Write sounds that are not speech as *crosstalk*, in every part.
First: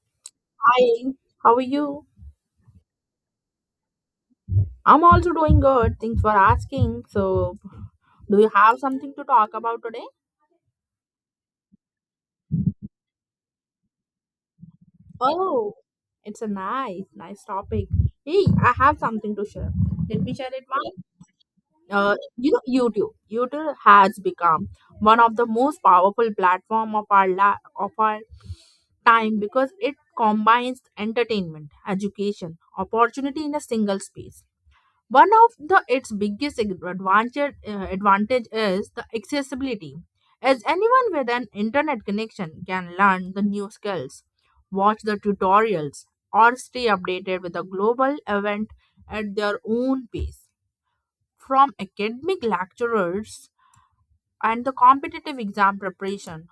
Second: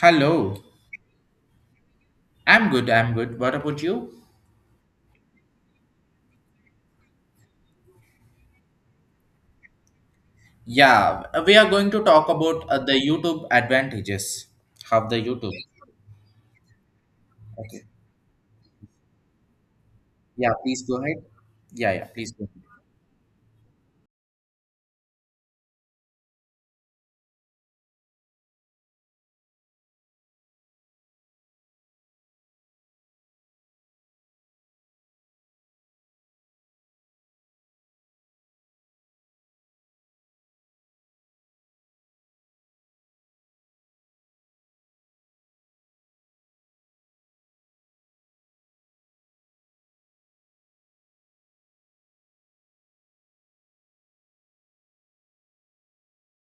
Hello. Hi, how are you? I'm good. I'm good. What about you? I'm also doing good. Thanks for asking. So, do you have something to talk about today? Yeah, we are going to talk about the YouTube advantages of the YouTube. Oh, it's a nice, nice Okay. topic. Hey, I have something to share. Let me share Yeah, it. please Mine. go ahead. Yeah, yeah, please go. YouTube. YouTube has become one of the most powerful platform of our of our time because it combines entertainment, education, opportunity in a single space. One of the its biggest advantage is the accessibility, as anyone with an internet connection can learn the new skills, watch the tutorials, or stay updated with the global event at their own pace. From academic lecturers and the competitive exam preparation.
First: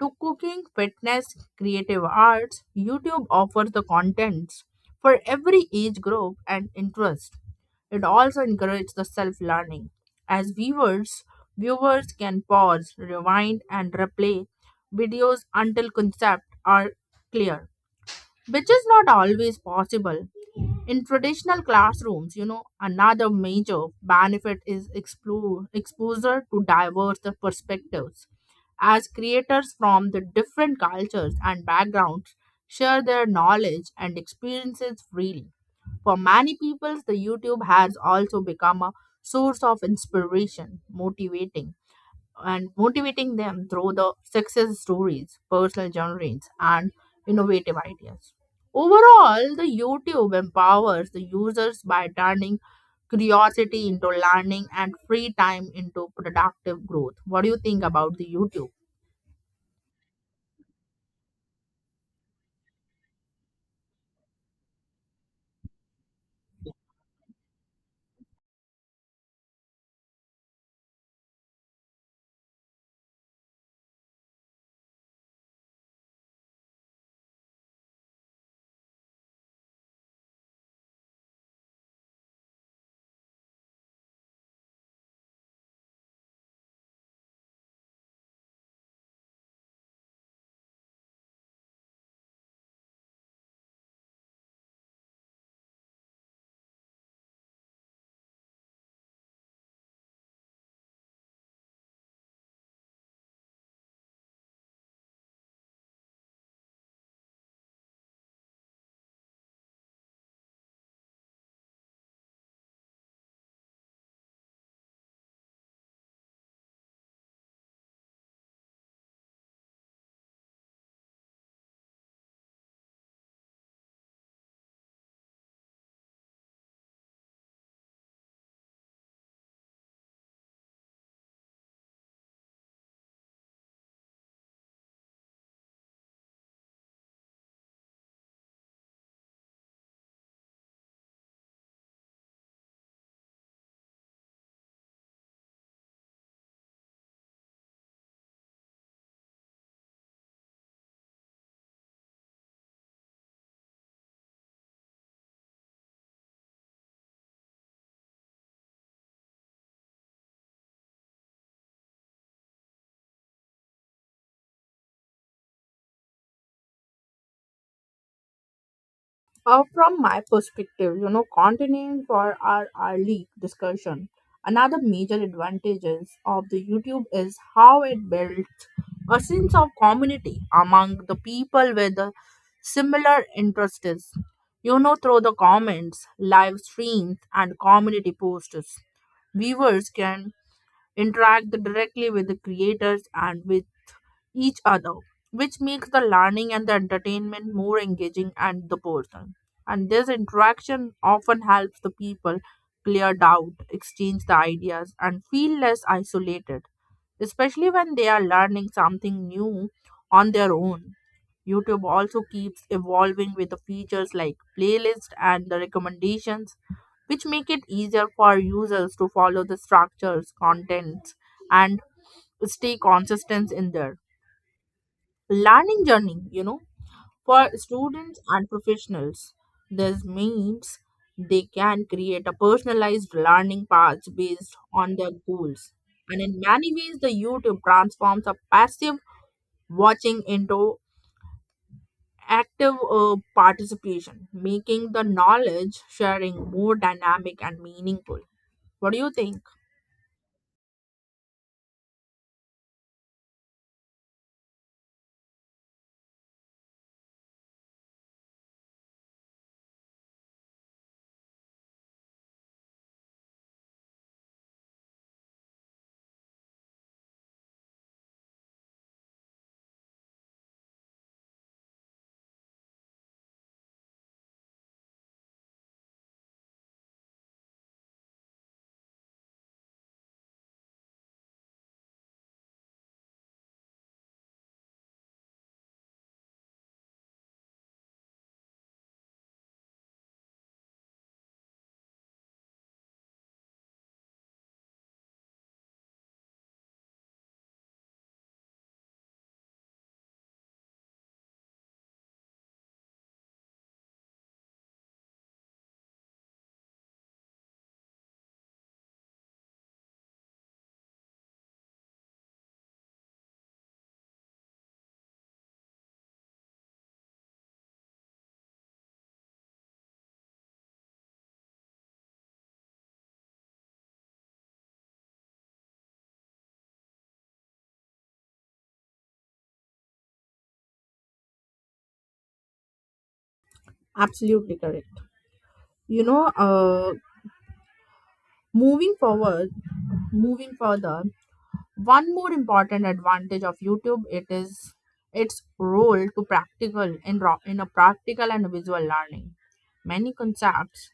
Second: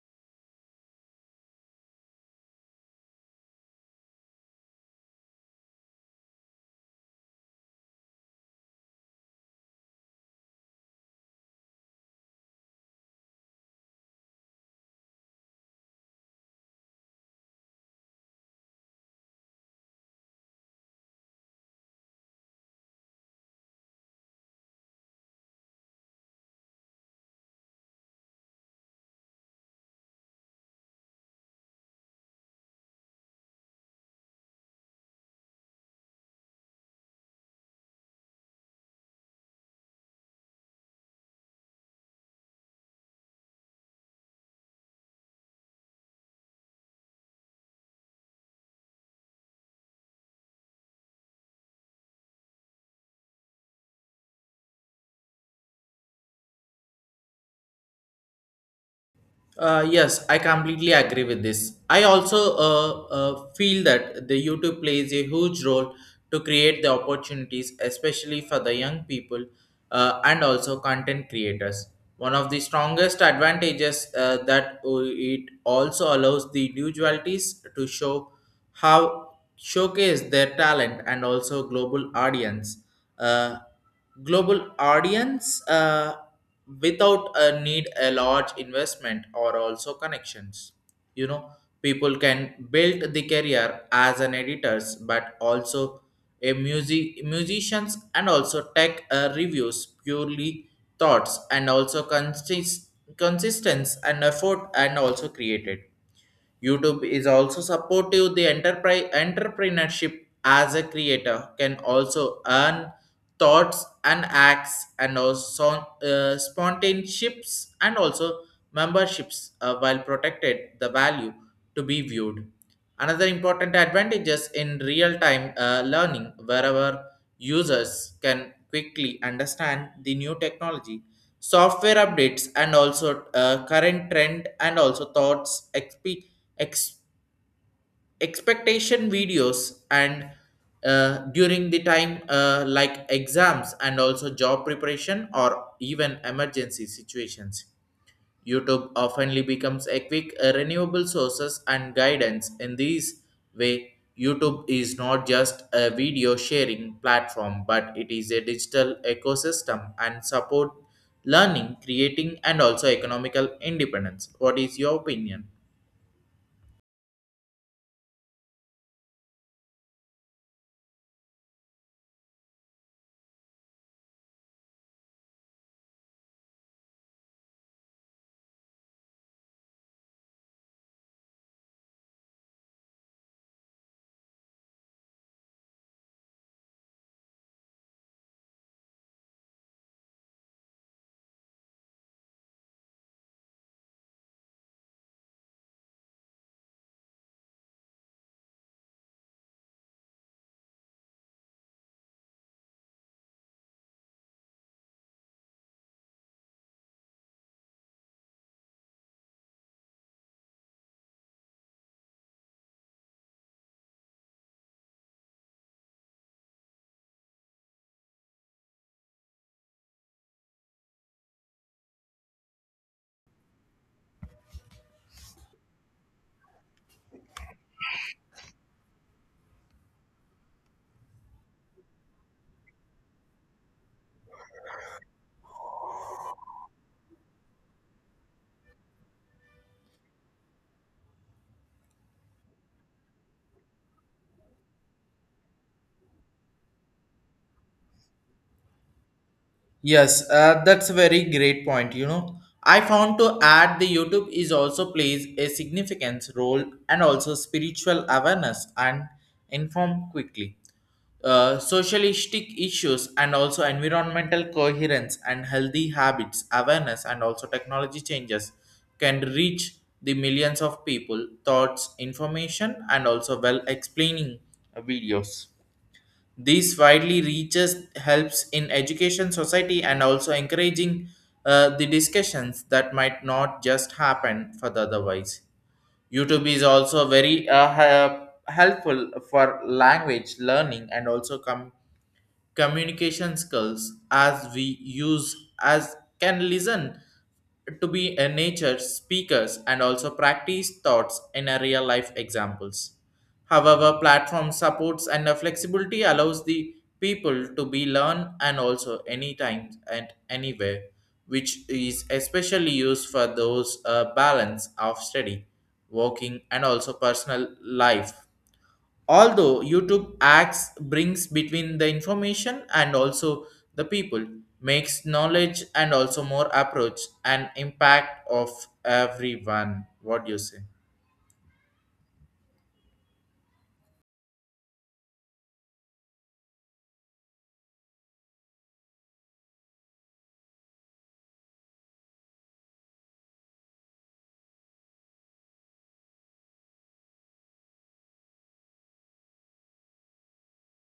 To cooking, fitness, creative arts, YouTube offers the contents for every age group and interest. It also encourages the self learning. As viewers, viewers can pause, rewind, and replay videos until concepts are clear, which is not always possible. In traditional classrooms, another major benefit is exposure to diverse perspectives. As creators from the different cultures and backgrounds share their knowledge and experiences freely. For many people, the YouTube has also become a source of inspiration, motivating them through the success stories, personal journeys, and innovative ideas. Overall, the YouTube empowers the users by turning curiosity into learning and free time into productive growth. What do you think about the YouTube? Yes, I completely agree with this. I also feel that the YouTube plays a huge role to create the opportunities, especially for the young people and also content creators. One of the strongest advantages that it also allows the individualities to show how showcase their talent and also global audience. Uh, global audience. Without a need a large investment or also connections, you know, people can build the career as an editors but also a musicians and also tech reviews purely thoughts and also consistence and effort and also created YouTube is also supportive the enterprise entrepreneurship as a creator can also earn thoughts and acts and also spontaneionships and also memberships while protected the value to be viewed. Another important advantages in real-time learning wherever users can quickly understand the new technology software updates and also current trend and also thoughts ex- expectation videos and during the time like exams and also job preparation or even emergency situations, YouTube oftenly becomes a quick renewable sources and guidance. In this way, YouTube is not just a video sharing platform, but it is a digital ecosystem and support learning, creating, and also economical independence. What is your opinion? From my perspective, you know, continuing for our league discussion, another major advantages of the YouTube is how it builds a sense of community among the people with the similar interests. You know, through the comments, live streams, and community posts, viewers can interact directly with the creators and with each other, which makes the learning and the entertainment more engaging and the person. And this interaction often helps the people clear doubt, exchange the ideas, and feel less isolated, especially when they are learning something new on their own. YouTube also keeps evolving with the features like playlists and the recommendations, which make it easier for users to follow the structures, contents, and stay consistent in there learning journey. You know, for students and professionals, this means they can create a personalized learning path based on their goals. And in many ways, the youtube transforms a passive watching into active participation, making the knowledge sharing more dynamic and meaningful. What do you think? Yes, that's a very great point. You know, I found to add the YouTube is also plays a significant role and also spiritual awareness and inform quickly. Socialistic issues and also environmental coherence and healthy habits awareness and also technology changes can reach the millions of people thoughts information and also well explaining videos. These widely reaches helps in education society and also encouraging the discussions that might not just happen for the otherwise. YouTube is also very helpful for language learning and also communication skills as we use as can listen to be a nature speakers and also practice thoughts in a real life examples. However, platform supports and the flexibility allows the people to be learn and also anytime and anywhere, which is especially used for those balance of study, working and also personal life, although youtube acts brings between the information and also the people, makes knowledge and also more approach and impact of everyone. What do you say? Absolutely correct. You know, moving forward moving further, one more important advantage of youtube it is its role to practical in, ro- in a practical and visual learning. Many concepts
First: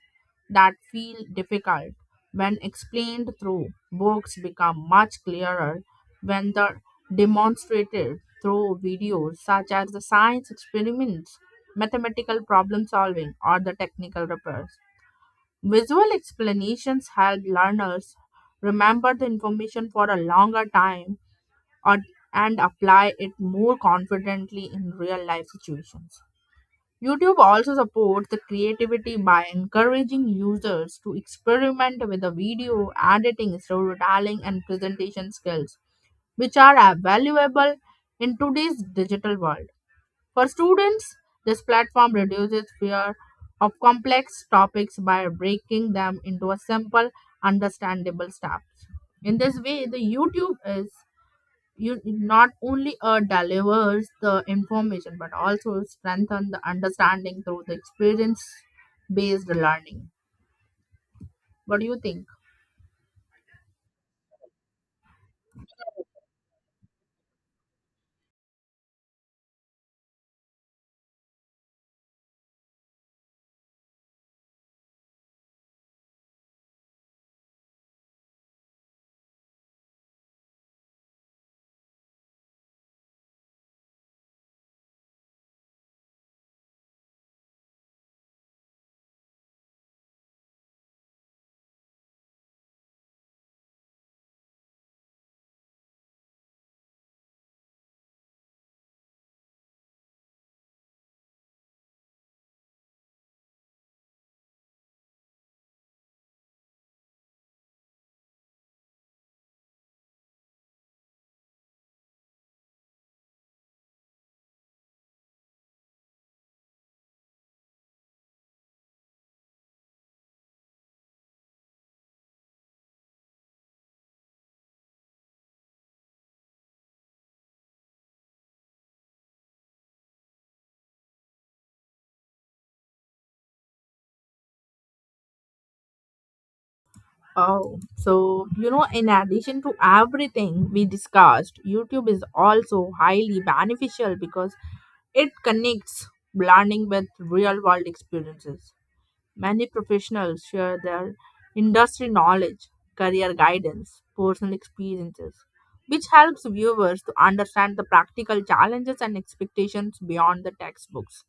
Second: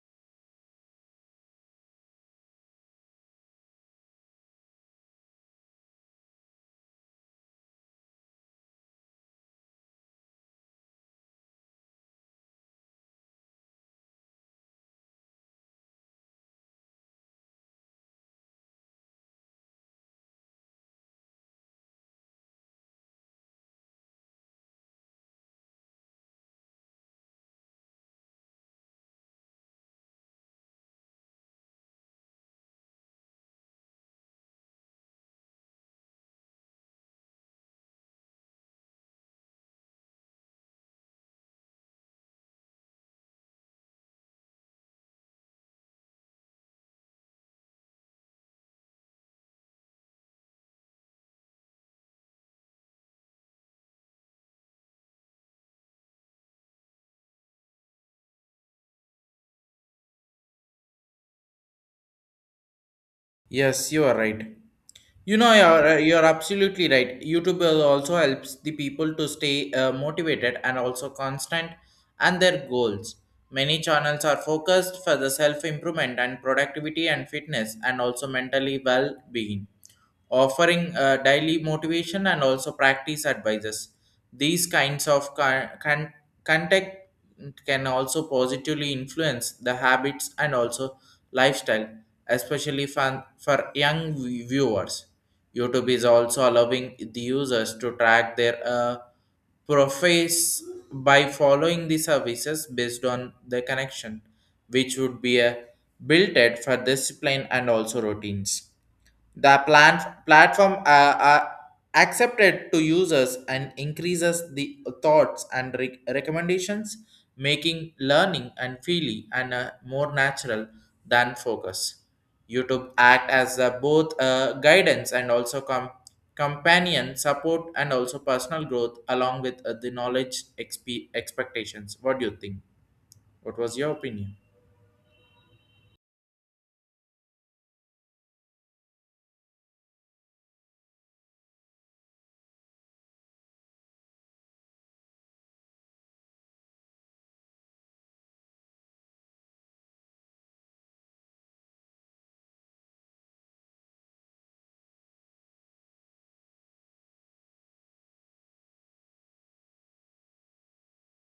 that feel difficult when explained through books become much clearer when they're demonstrated through videos, such as the science experiments, mathematical problem solving, or the technical repairs. Visual explanations help learners remember the information for a longer time, or, and apply it more confidently in real life situations. YouTube also supports the creativity by encouraging users to experiment with the video editing, storytelling, and presentation skills, which are valuable in today's digital world. For students, this platform reduces fear of complex topics by breaking them into a simple, understandable steps. In this way, the YouTube is you not only delivers the information but also strengthen the understanding through the experience based learning. What do you think? Yes, you are right. You know, you're absolutely right. YouTube will also helps the people to stay motivated and also constant and their goals. Many channels are focused for the self improvement and productivity and fitness and also mentally well being, offering daily motivation and also practice advices. These kinds of contact can also positively influence the habits and also lifestyle, especially for young viewers. YouTube is also allowing the users to track their profits by following the services based on the connection, which would be a built for discipline and also routines. The platform are accepted to users and increases the thoughts and recommendations, making learning and feeling and more natural than focus. YouTube act as both guidance and also companion support and also personal growth along with the knowledge expectations. What do you think? What was your opinion? Oh, so you know, in addition to everything we discussed, YouTube is also highly beneficial because it connects learning with real world experiences. Many professionals share their industry knowledge, career guidance, personal experiences, which helps viewers to understand the practical challenges and expectations beyond the textbooks.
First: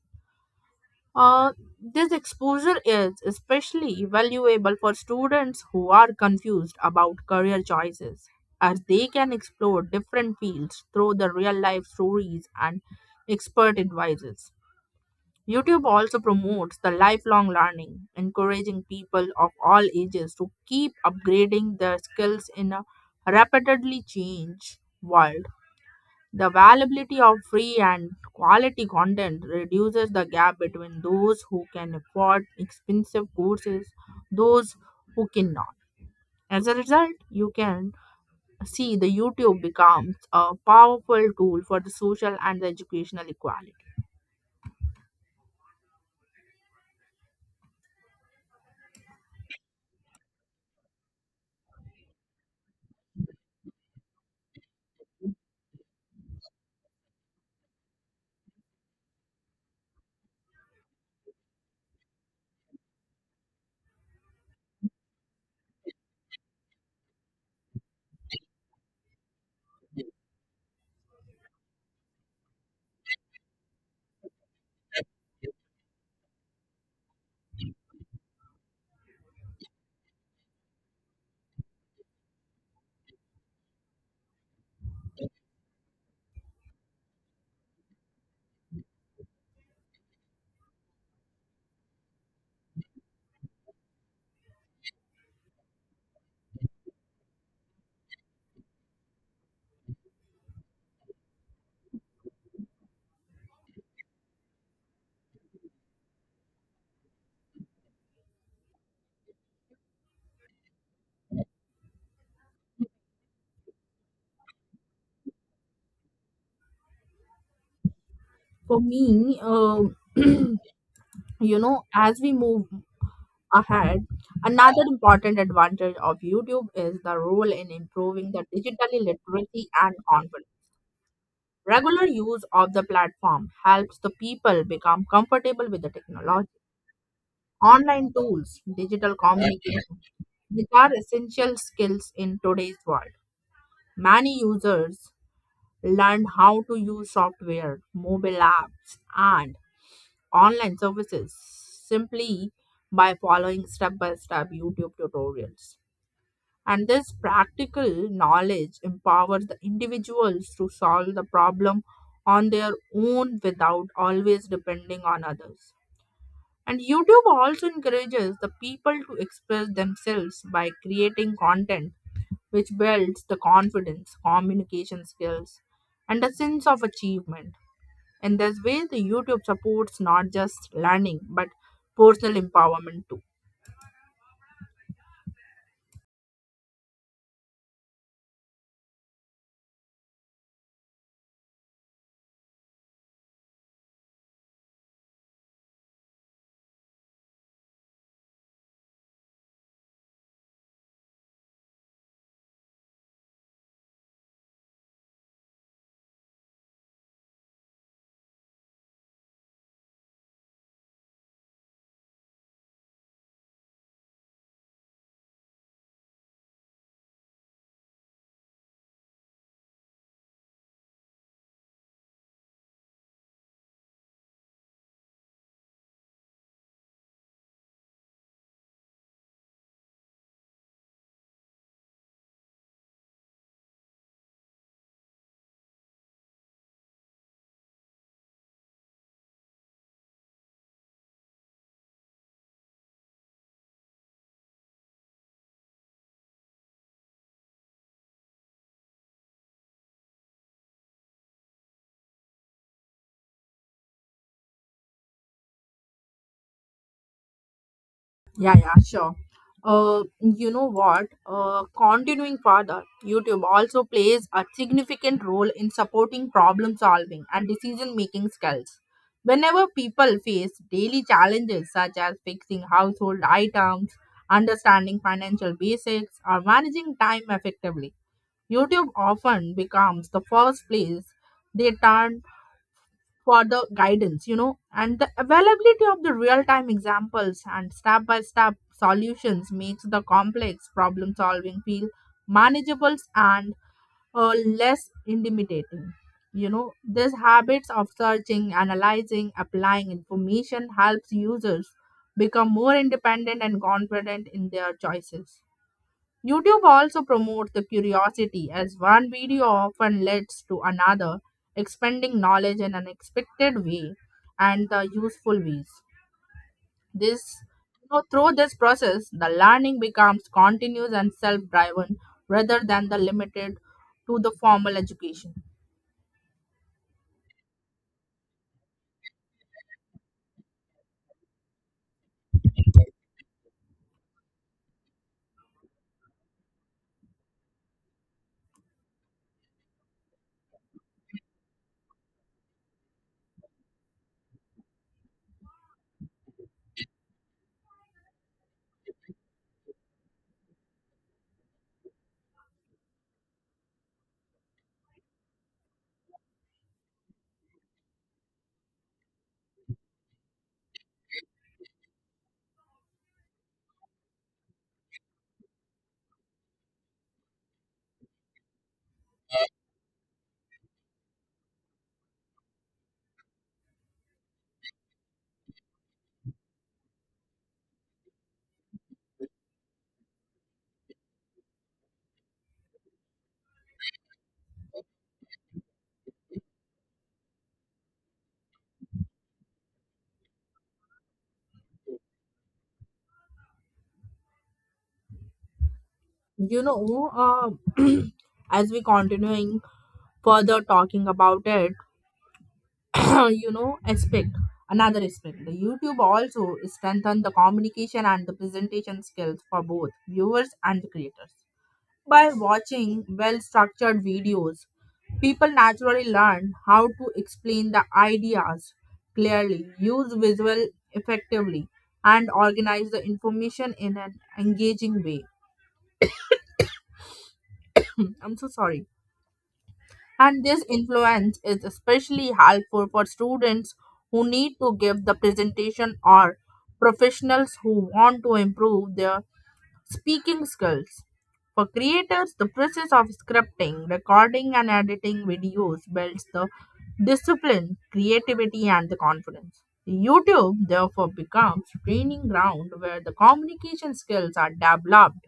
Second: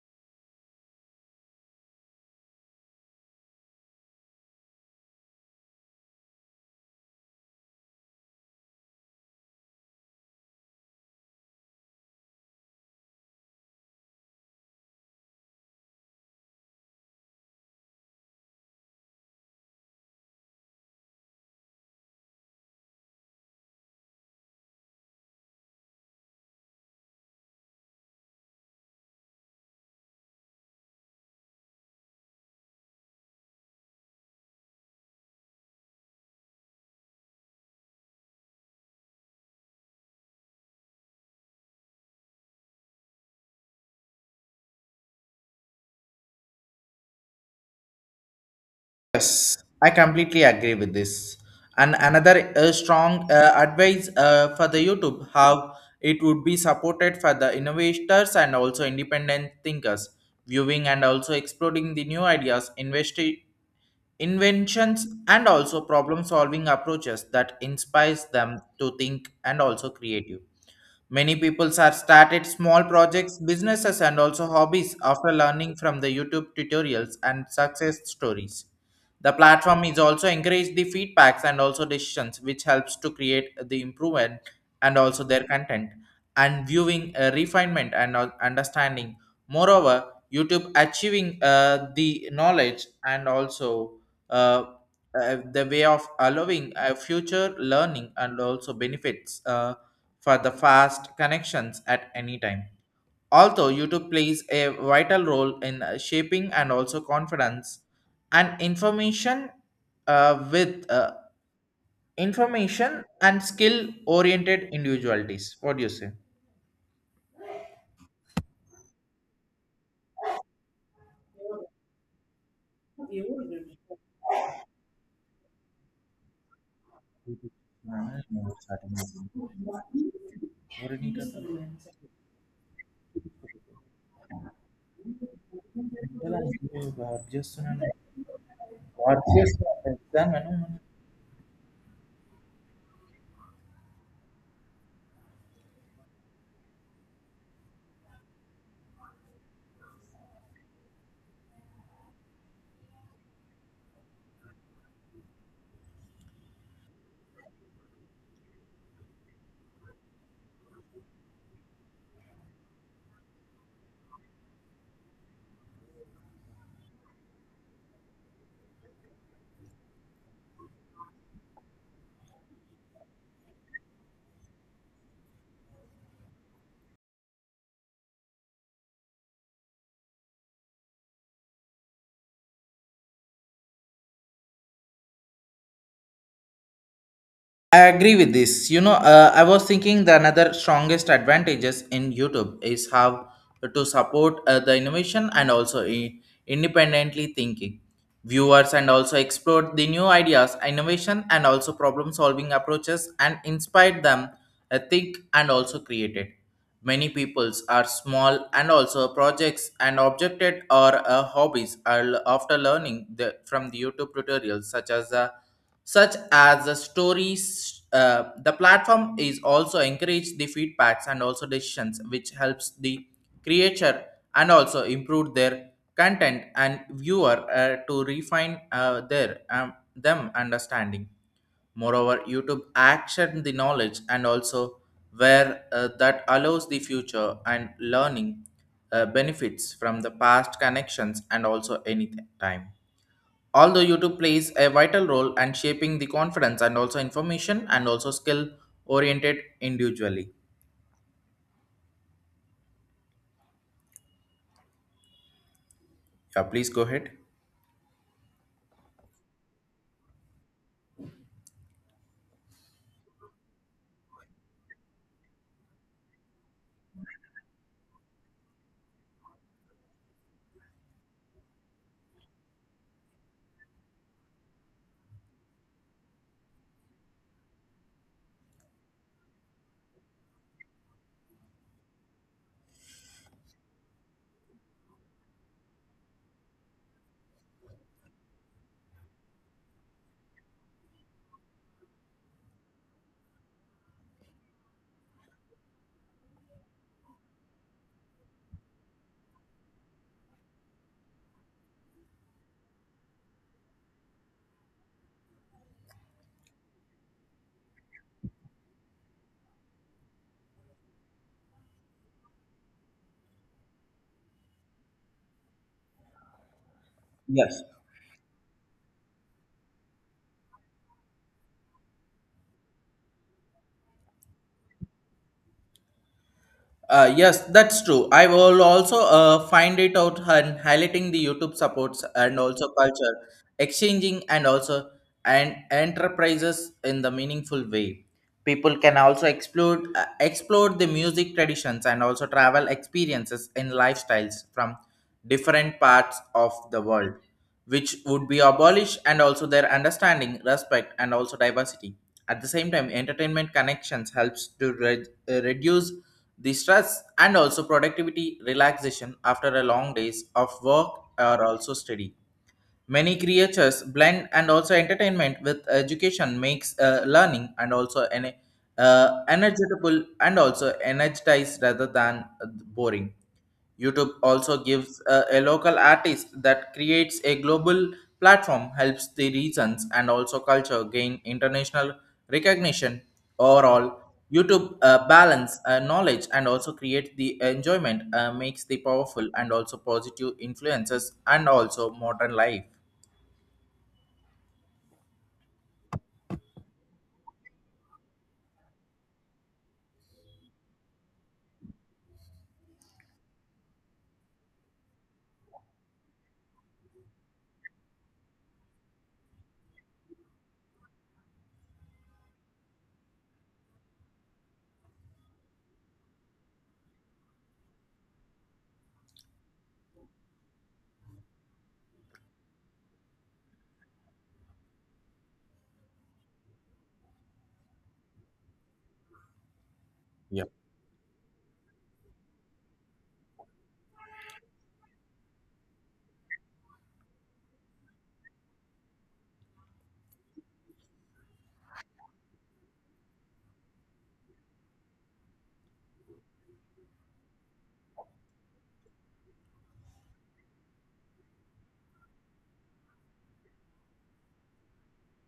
Uh, this exposure is especially valuable for students who are confused about career choices, as they can explore different fields through the real life stories and expert advices. YouTube also promotes the lifelong learning, encouraging people of all ages to keep upgrading their skills in a rapidly changed world. The availability of free and quality content reduces the gap between those who can afford expensive courses, those who cannot. As a result, you can see the YouTube becomes a powerful tool for the social and the educational equality. Yes, I completely agree with this. And another strong advice for the YouTube how it would be supported for the innovators and also independent thinkers, viewing and also exploring the new ideas, inventions, and also problem solving approaches that inspires them to think and also creative. Many people have started small projects, businesses, and also hobbies after learning from the YouTube tutorials and success stories. The platform is also encourage the feedbacks and also decisions, which helps to create the improvement and also their content and viewing refinement and understanding. Moreover, YouTube achieving the knowledge and also uh, the way of allowing future learning and also benefits. For the fast connections at any time. Although YouTube plays a vital role in shaping and also confidence and information with information and skill oriented individualities. What do you say? For me, *clears throat* you know, as we move ahead, another important advantage of youtube is the role in improving the digital literacy and confidence. Regular use of the platform helps the people become comfortable with the technology, online tools, digital communication. These are essential skills in today's world. Many users learn how to use software, mobile apps, and online services simply by following step by step YouTube tutorials. And this practical knowledge empowers the individuals to solve the problem on their own without always depending on others. And YouTube also encourages the people to express themselves by creating content, which builds the confidence, communication skills, and a sense of achievement. In this way, the YouTube supports not just learning but personal empowerment too. I agree with this. You know, I was thinking the another strongest advantages in YouTube is how to support the innovation and also independently thinking viewers and also explore the new ideas, innovation and also problem solving approaches and inspire them think and also create it. Many peoples are small and also projects and objected or hobbies are after learning from the YouTube tutorials, such as the stories. Uh, the platform is also encourage the feedbacks and also decisions, which helps the creator and also improve their content and viewer to refine their them understanding. Moreover, YouTube action the knowledge and also where that allows the future and learning benefits from the past connections and also any time. Although YouTube plays a vital role in shaping the confidence and also information and also skill oriented individually. Yeah, please go ahead. Yeah, sure. You know what? Continuing further, YouTube also plays a significant role in supporting problem solving and decision making skills. Whenever people face daily challenges such as fixing household items, understanding financial basics, or managing time effectively, YouTube often becomes the first place they turn for the guidance. You know, and the availability of the real time examples and step by step solutions makes the complex problem solving feel manageable and uh, less intimidating. You know, these habits of searching, analyzing, applying information helps users become more independent and confident in their choices. YouTube also promotes the curiosity as one video often leads to another, expanding knowledge in an expected way and the useful ways. This Yes. You know, through this process, the learning becomes continuous and self-driven rather than the limited to the formal education. Yes, that's true. I will also find it out and highlighting the YouTube supports and also culture, exchanging and also and enterprises in the meaningful way. People can also explore the music traditions and also travel experiences in lifestyles from different parts of the world, which would be abolished and also their understanding, respect, and also diversity. At the same time, entertainment connections helps to reduce the stress and also productivity relaxation after a long days of work are also steady. Many creatures blend and also entertainment with education makes learning and also an energetable and also energized rather than boring. YouTube also gives a local artist that creates a global platform, helps the regions and also culture gain international recognition. Overall, YouTube balance knowledge and also create the enjoyment, makes the powerful and also positive influences and also modern life. You know, uh, *clears throat* as we continuing further talking about it, *clears throat* you know aspect another aspect, the youtube also strengthen the communication and the presentation skills for both viewers and the creators. By watching well structured videos, people naturally learn how to explain the ideas clearly, use visual effectively, and organize the information in an engaging way. I'm so sorry. And this influence is especially helpful for students who need to give the presentation or professionals who want to improve their speaking skills. For creators, the process of scripting, recording, and editing videos builds the discipline, creativity, and the confidence. YouTube therefore becomes training ground where the communication skills are developed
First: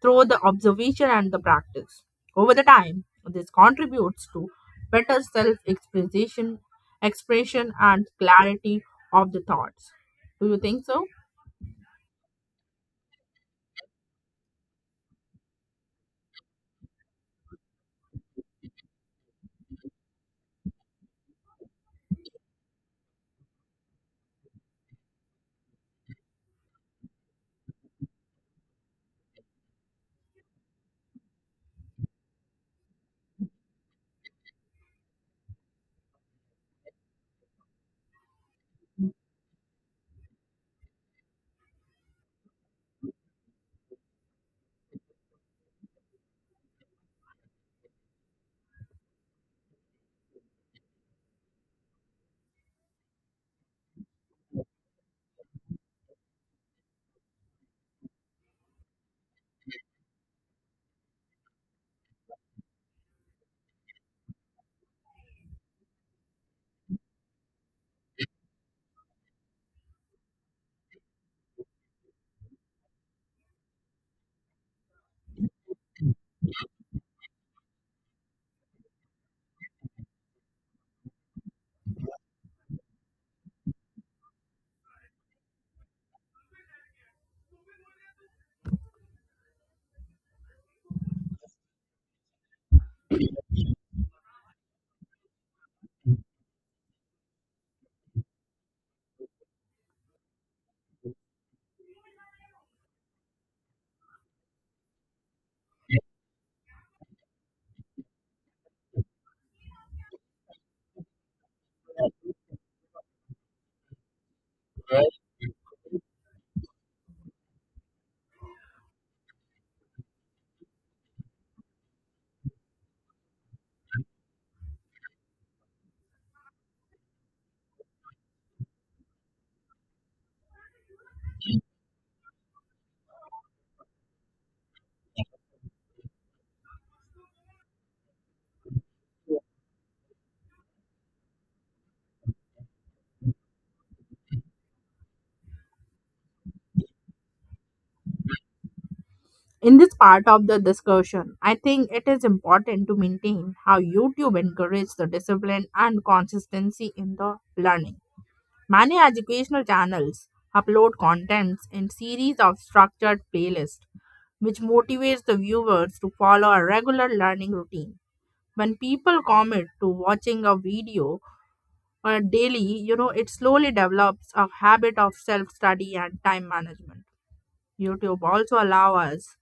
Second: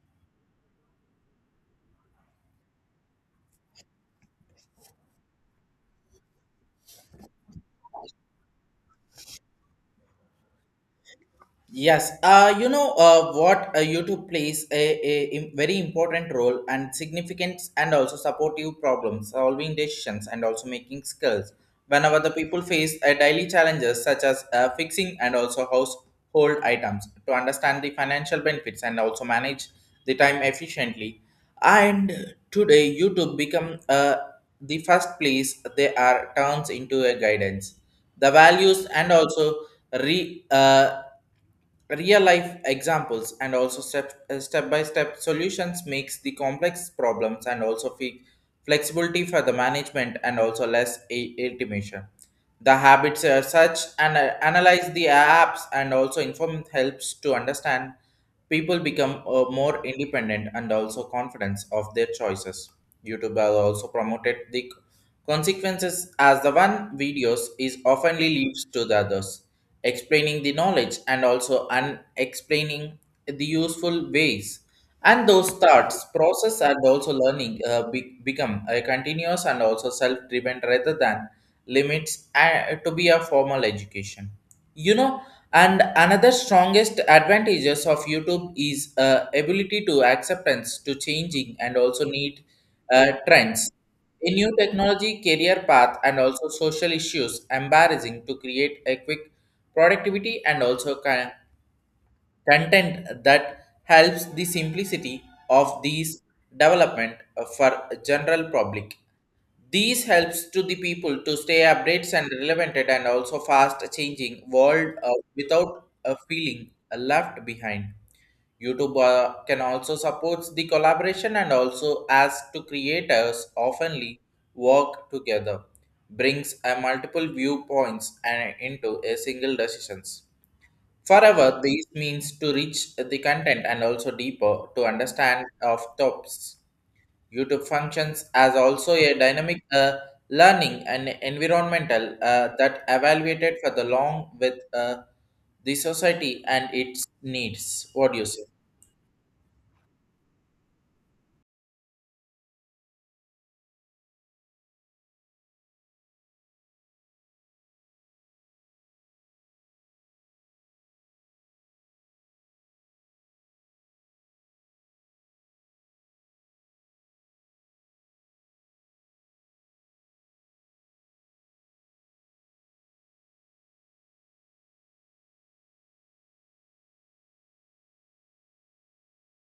through the observation and the practice. Over the time, this contributes to better expression, and clarity of the thoughts. Do you think so? Yes, you know what, YouTube plays a very important role and significance and also supportive problems, solving decisions and also making skills. Whenever the people face daily challenges such as fixing and also household items to understand the financial benefits and also manage the time efficiently. And today YouTube become the first place they are turns into a guidance. The values and also re, uh, real life examples and also step by step solutions makes the complex problems and also flexibility for the management and also less automation. The habits are such and analyze the apps and also inform helps to understand people become more independent and also confidence of their choices. YouTube has also promoted the consequences as the one videos is oftenly leaves to the others, explaining the knowledge and also unexplaining the useful ways. And those thoughts, process and also learning become a continuous and also self-driven rather than limits to be a formal education, you know. And another strongest advantages of youtube is ability to acceptance to changing and also need trends, a new technology career path and also social issues embarrassing to create a quick productivity and also content that helps the simplicity of these development for general public. These helps to the people to stay updates and relevant and also fast changing world without a feeling left behind. YouTube can also support the collaboration and also ask to creators oftenly work together, brings a multiple viewpoints and into a single decisions. Forever, this means to reach the content and also deeper to understand of topics. YouTube functions as also a dynamic learning and environmental that evaluated for the long with the society and its needs. What do you say? In this part of the discussion, I think it is important to maintain how YouTube encourages the discipline and consistency in the learning. Many educational channels upload contents in series of structured playlists, which motivates the viewers to follow a regular learning routine. When people commit to watching a video daily, you know, it slowly develops a habit of self study and time management. YouTube also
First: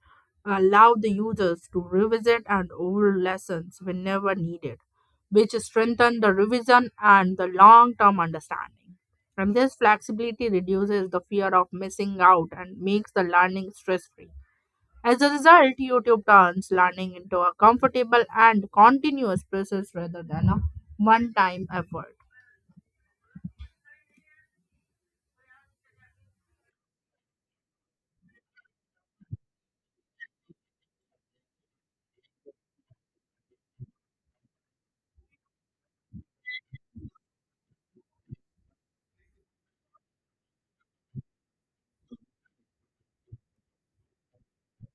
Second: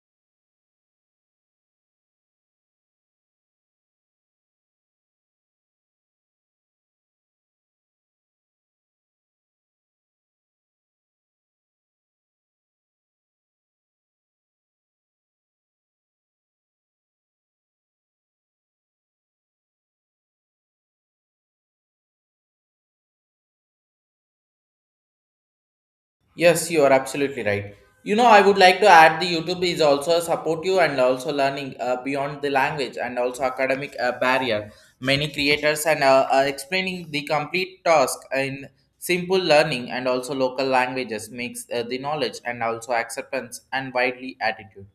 allow the users to revisit and old lessons whenever needed, which strengthen the revision and the long-term understanding. And this flexibility reduces the fear of missing out and makes the learning stress-free. As a result, YouTube turns learning into a comfortable and continuous process rather than a one-time effort. Yes, you are absolutely right. You know, I would like to add the YouTube is also support you and also learning beyond the language and also academic barrier. Many creators and are explaining the complete task in simple learning and also local languages makes the knowledge and also acceptance and widely attitude.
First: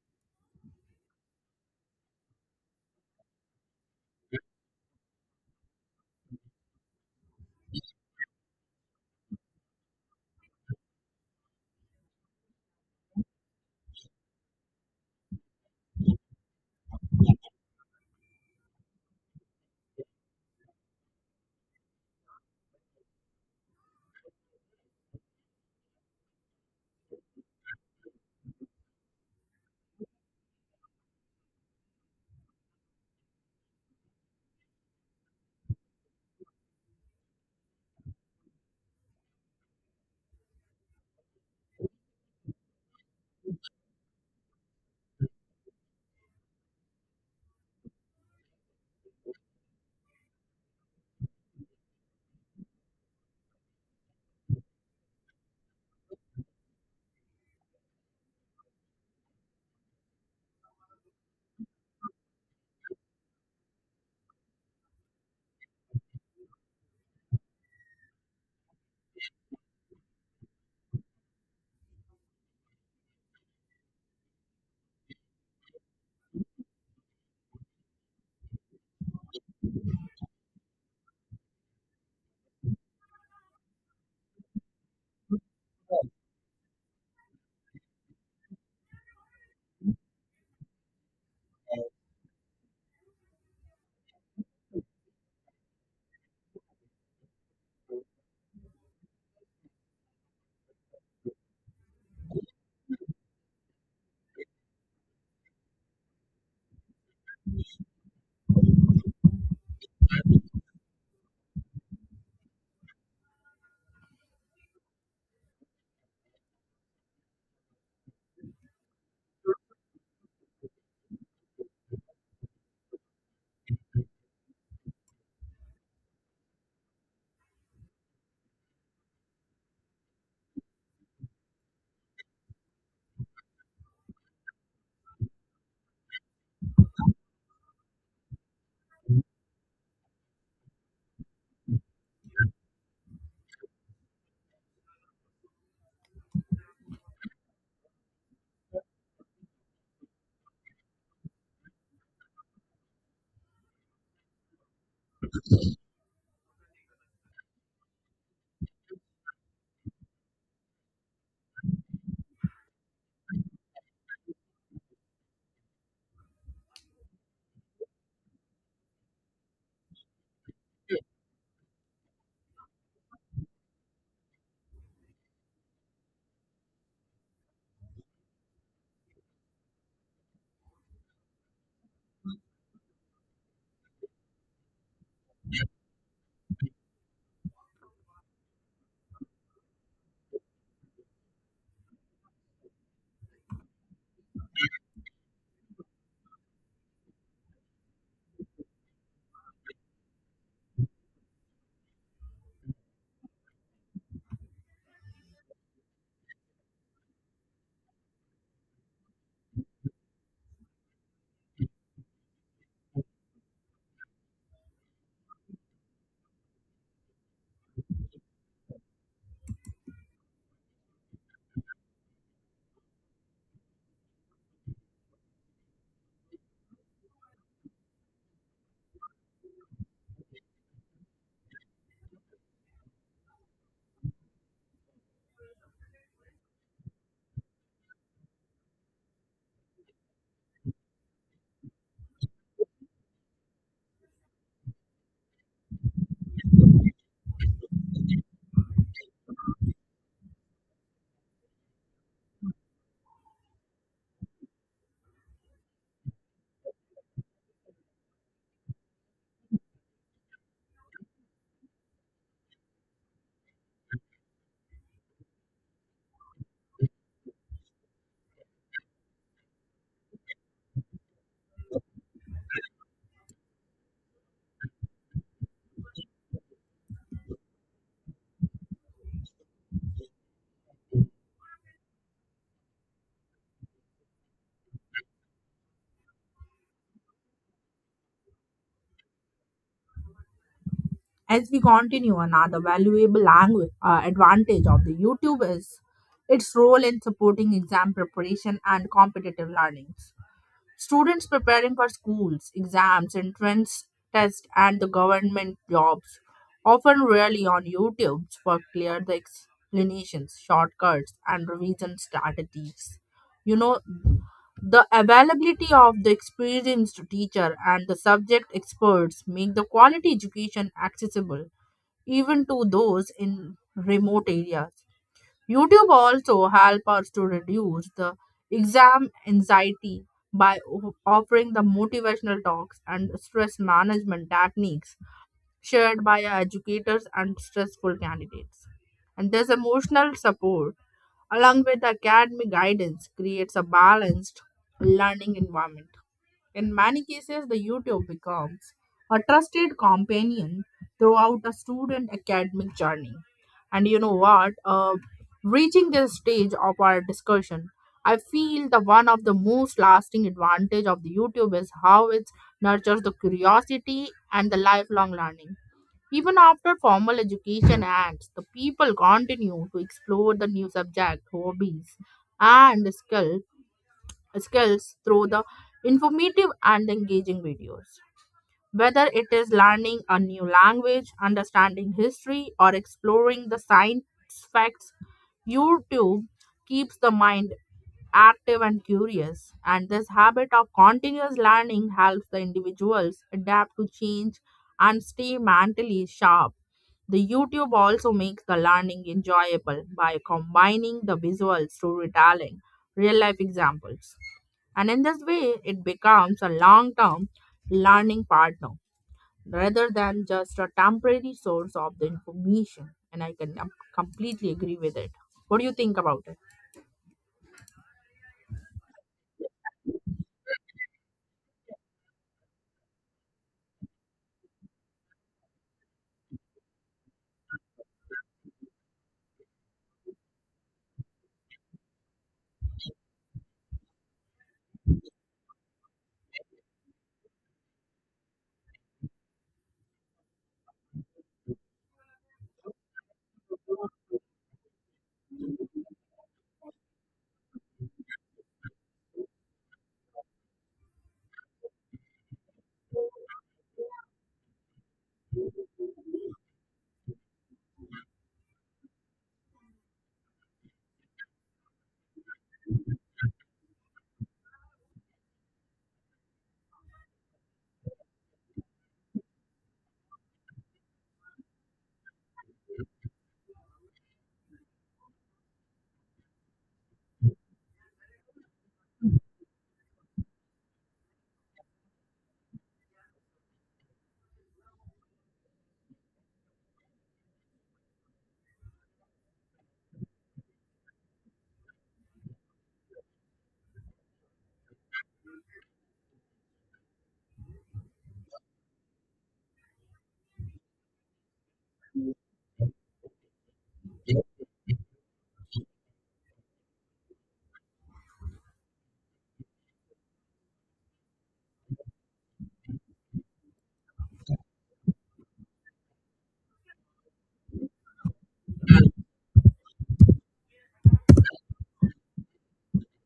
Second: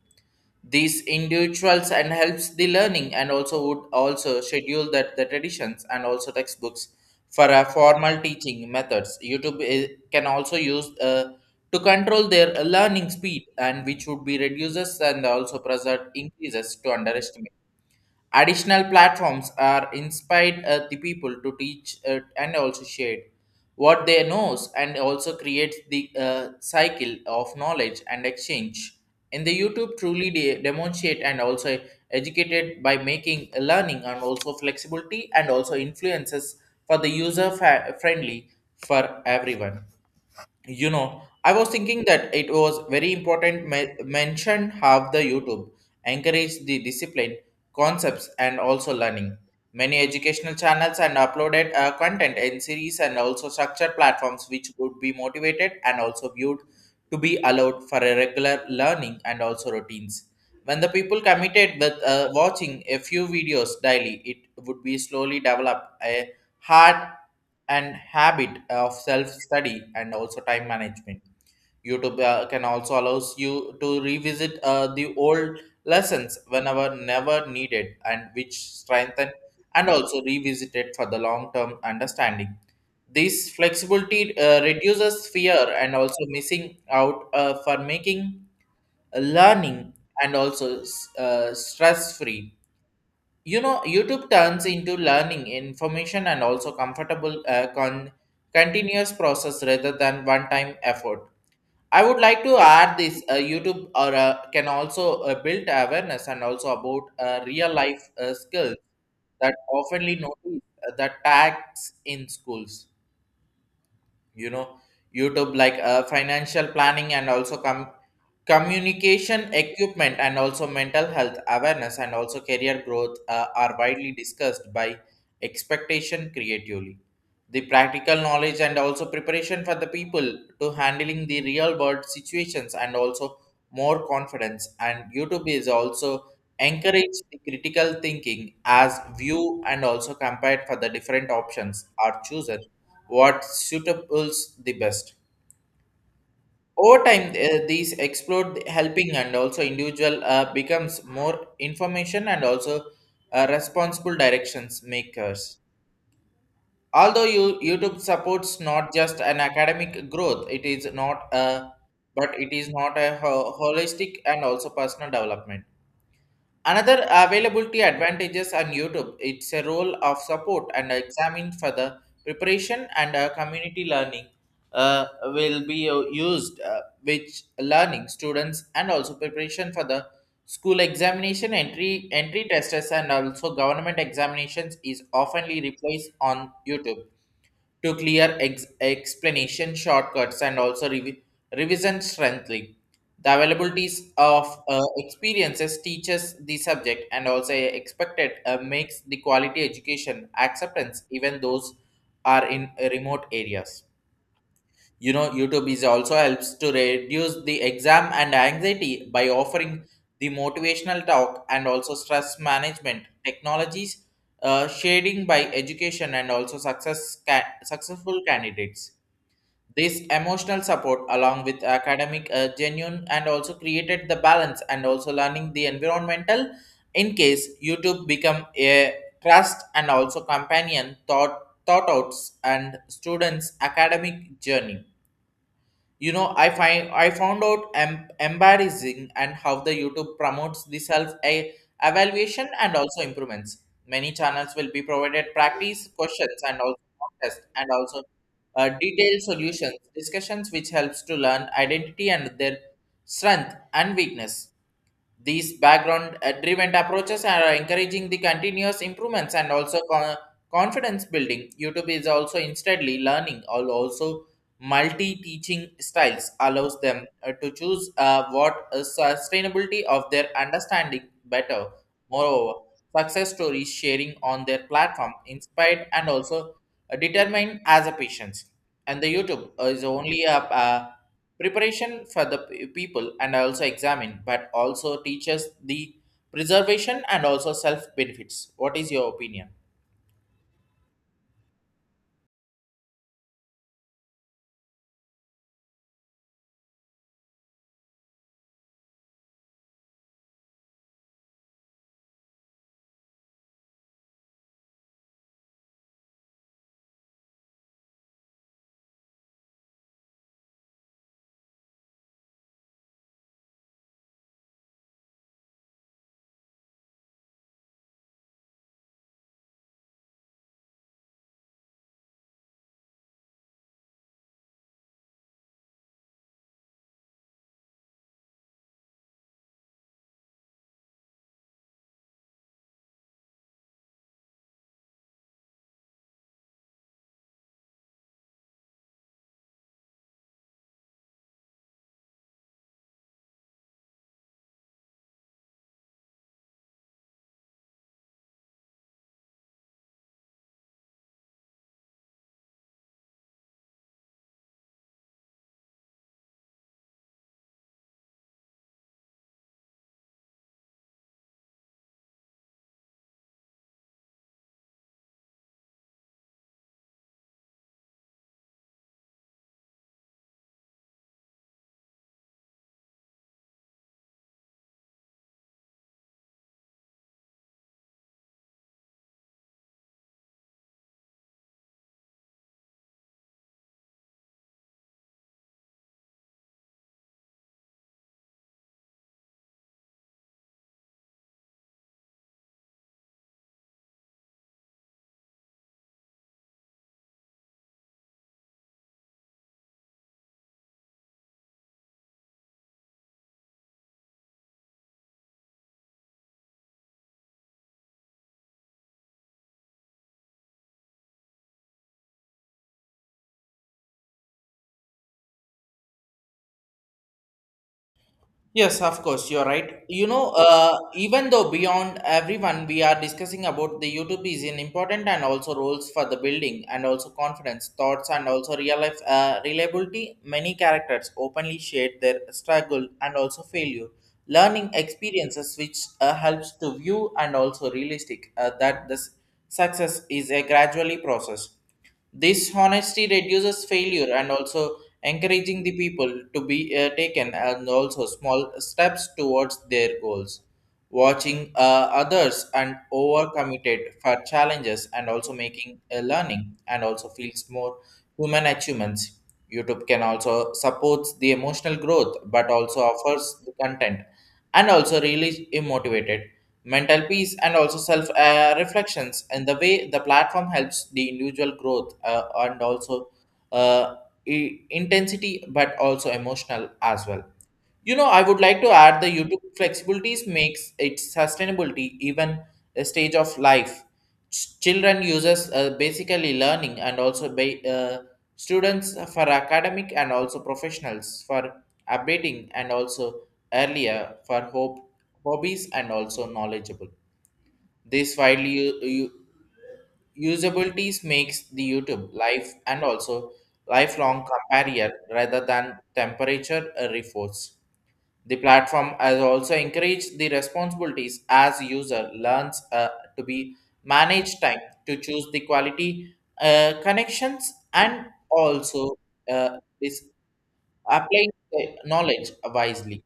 These individuals and helps the learning and also would also schedule that the traditions and also textbooks for a formal teaching methods youtube can also use to control their learning speed and which would be reduces and also preserve increases to underestimate. Additional platforms are inspired the people to teach and also share what they knows and also creates the cycle of knowledge and exchange. In the YouTube, truly demonstrate and also educated by making learning and also flexibility and also influences for the user friendly for everyone. You know, I was thinking that it was very important mention how the YouTube encourage the discipline concepts and also learning. Many educational channels and uploaded content in series and also structured platforms which would be motivated and also viewed to be allowed for a regular learning and also routines. When the people committed with watching a few videos daily, it would be slowly develop a had an habit of self-study and also time management. YouTube can also allows you to revisit the old lessons whenever never needed and which strengthen and also revisited for the long-term understanding. This flexibility reduces fear and also missing out, for making learning and also stress-free. You know, YouTube turns into learning information and also comfortable, continuous process rather than one time effort. I would like to add this, YouTube or can also build awareness and also about real life skills that oftenly notice the tags in schools, you know. YouTube like financial planning and also communication equipment and also mental health awareness and also career growth are widely discussed by expectation creatively the practical knowledge and also preparation for the people to handling the real world situations and also more confidence. And YouTube is also encourage the critical thinking as view and also compared for the different options are chosen what suitables the best. Over time, these explode helping and also individual becomes more information and also responsible directions makers. Although you, YouTube supports not just an academic growth, it is not a holistic and also personal development. Another availability advantages on YouTube, it's a role of support and examine for the preparation and community learning uh, will be used, which learning students and also preparation for the school examination entry testers and also government examinations is oftenly replaced on YouTube to clear explanation shortcuts and also revision strengthening. The availabilities of experiences teaches the subject and also expected makes the quality education acceptance even those are in remote areas. You know, YouTube is also helps to reduce the exam and anxiety by offering the motivational talk and also stress management technologies, shading by education and also successful candidates. This emotional support, along with academic, genuine, and also created the balance and also learning the environmental. In case YouTube become a trust and also companion thought outs and students academic journey. You know, I found out embarrassing and how the YouTube promotes the evaluation and also improvements. Many channels will be provided practice questions and also contests and also detailed solutions discussions which helps to learn identity and their strength and weakness. These background driven approaches are encouraging the continuous improvements and also confidence building. YouTube is also instantly learning, also multi teaching styles allows them to choose what sustainability of their understanding better. Moreover, success stories sharing on their platform inspired and also determined as a patient. And the YouTube is only a, preparation for the people and also examine, but also teaches the preservation and also self benefits. What is your opinion? As we continue, another valuable language advantage of the YouTube is its role in supporting exam preparation and competitive learnings. Students preparing for schools, exams, entrance tests, and the government jobs often rely on YouTube for clear the explanations, shortcuts, and revision strategies. You know, the availability of the experienced teacher and the subject experts make the quality education accessible even to those in remote areas. YouTube also help us to reduce the exam anxiety by offering the motivational talks and stress management techniques shared by our educators and stressful candidates. And this emotional support, along with academic guidance, creates a balanced learning environment. In many cases, the YouTube becomes a trusted companion throughout a student academic journey. And you know what? Reaching this stage of our discussion, I feel the one of the most lasting advantage of the YouTube is how it nurtures the curiosity and the lifelong learning. Even after formal education ends, the people continue to explore the new subjects, hobbies, and skills through the informative and engaging videos. Whether it is learning a new language, understanding history, or exploring the science facts, YouTube keeps the mind active and curious. And this habit of continuous learning helps the individuals adapt to change and stay mentally sharp. The YouTube also makes the learning enjoyable by combining the visual storytelling, real life examples, and in this way, it becomes a long term learning partner rather than just a temporary source of the information. And I can completely agree with it. What do you think about it? Yes, of course, you're right. You know, even though beyond everyone, we are discussing about the YouTube is an important and also roles for the building and also confidence, thoughts, and also real life reliability. Many characters openly shared their struggle and also failure, learning experiences, which helps to view and also realistic that this success is a gradually process. This honesty reduces failure and also encouraging the people to be taken and also small steps towards their goals. Watching, others and overcommitted for challenges and also making a learning and also feels more human achievements. YouTube can also supports the emotional growth but also offers the content and also really motivated mental peace and also self, reflections and the way the platform helps the individual growth, uh, intensity but also emotional as well. You know, I would like to add the YouTube flexibilities makes its sustainability even a stage of life. Children users basically learning and also students for academic and also professionals for updating and also earlier for hope hobbies and also knowledgeable. This widely usabilities makes the YouTube life and also lifelong companion rather than temperature, reforce. The platform has also encouraged the responsibilities as user learns to be manage time, to choose the quality connections and also is applying the knowledge wisely.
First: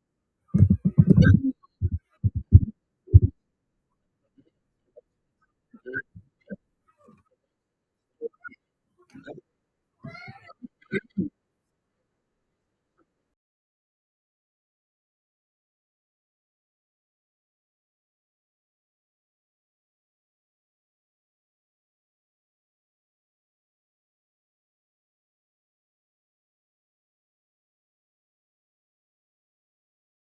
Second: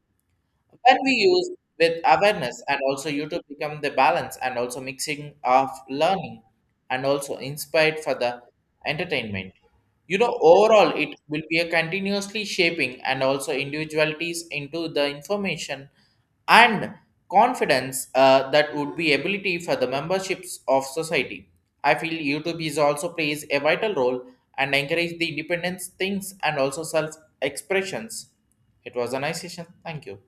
When we use with awareness and also you to become the balance and also mixing of learning and also inspired for the entertainment, you know, overall, it will be a continuously shaping and also individualities into the information and confidence that would be ability for the memberships of society. I feel YouTube is also plays a vital role and encourage the independence things and also self expressions. It was a nice session, thank you.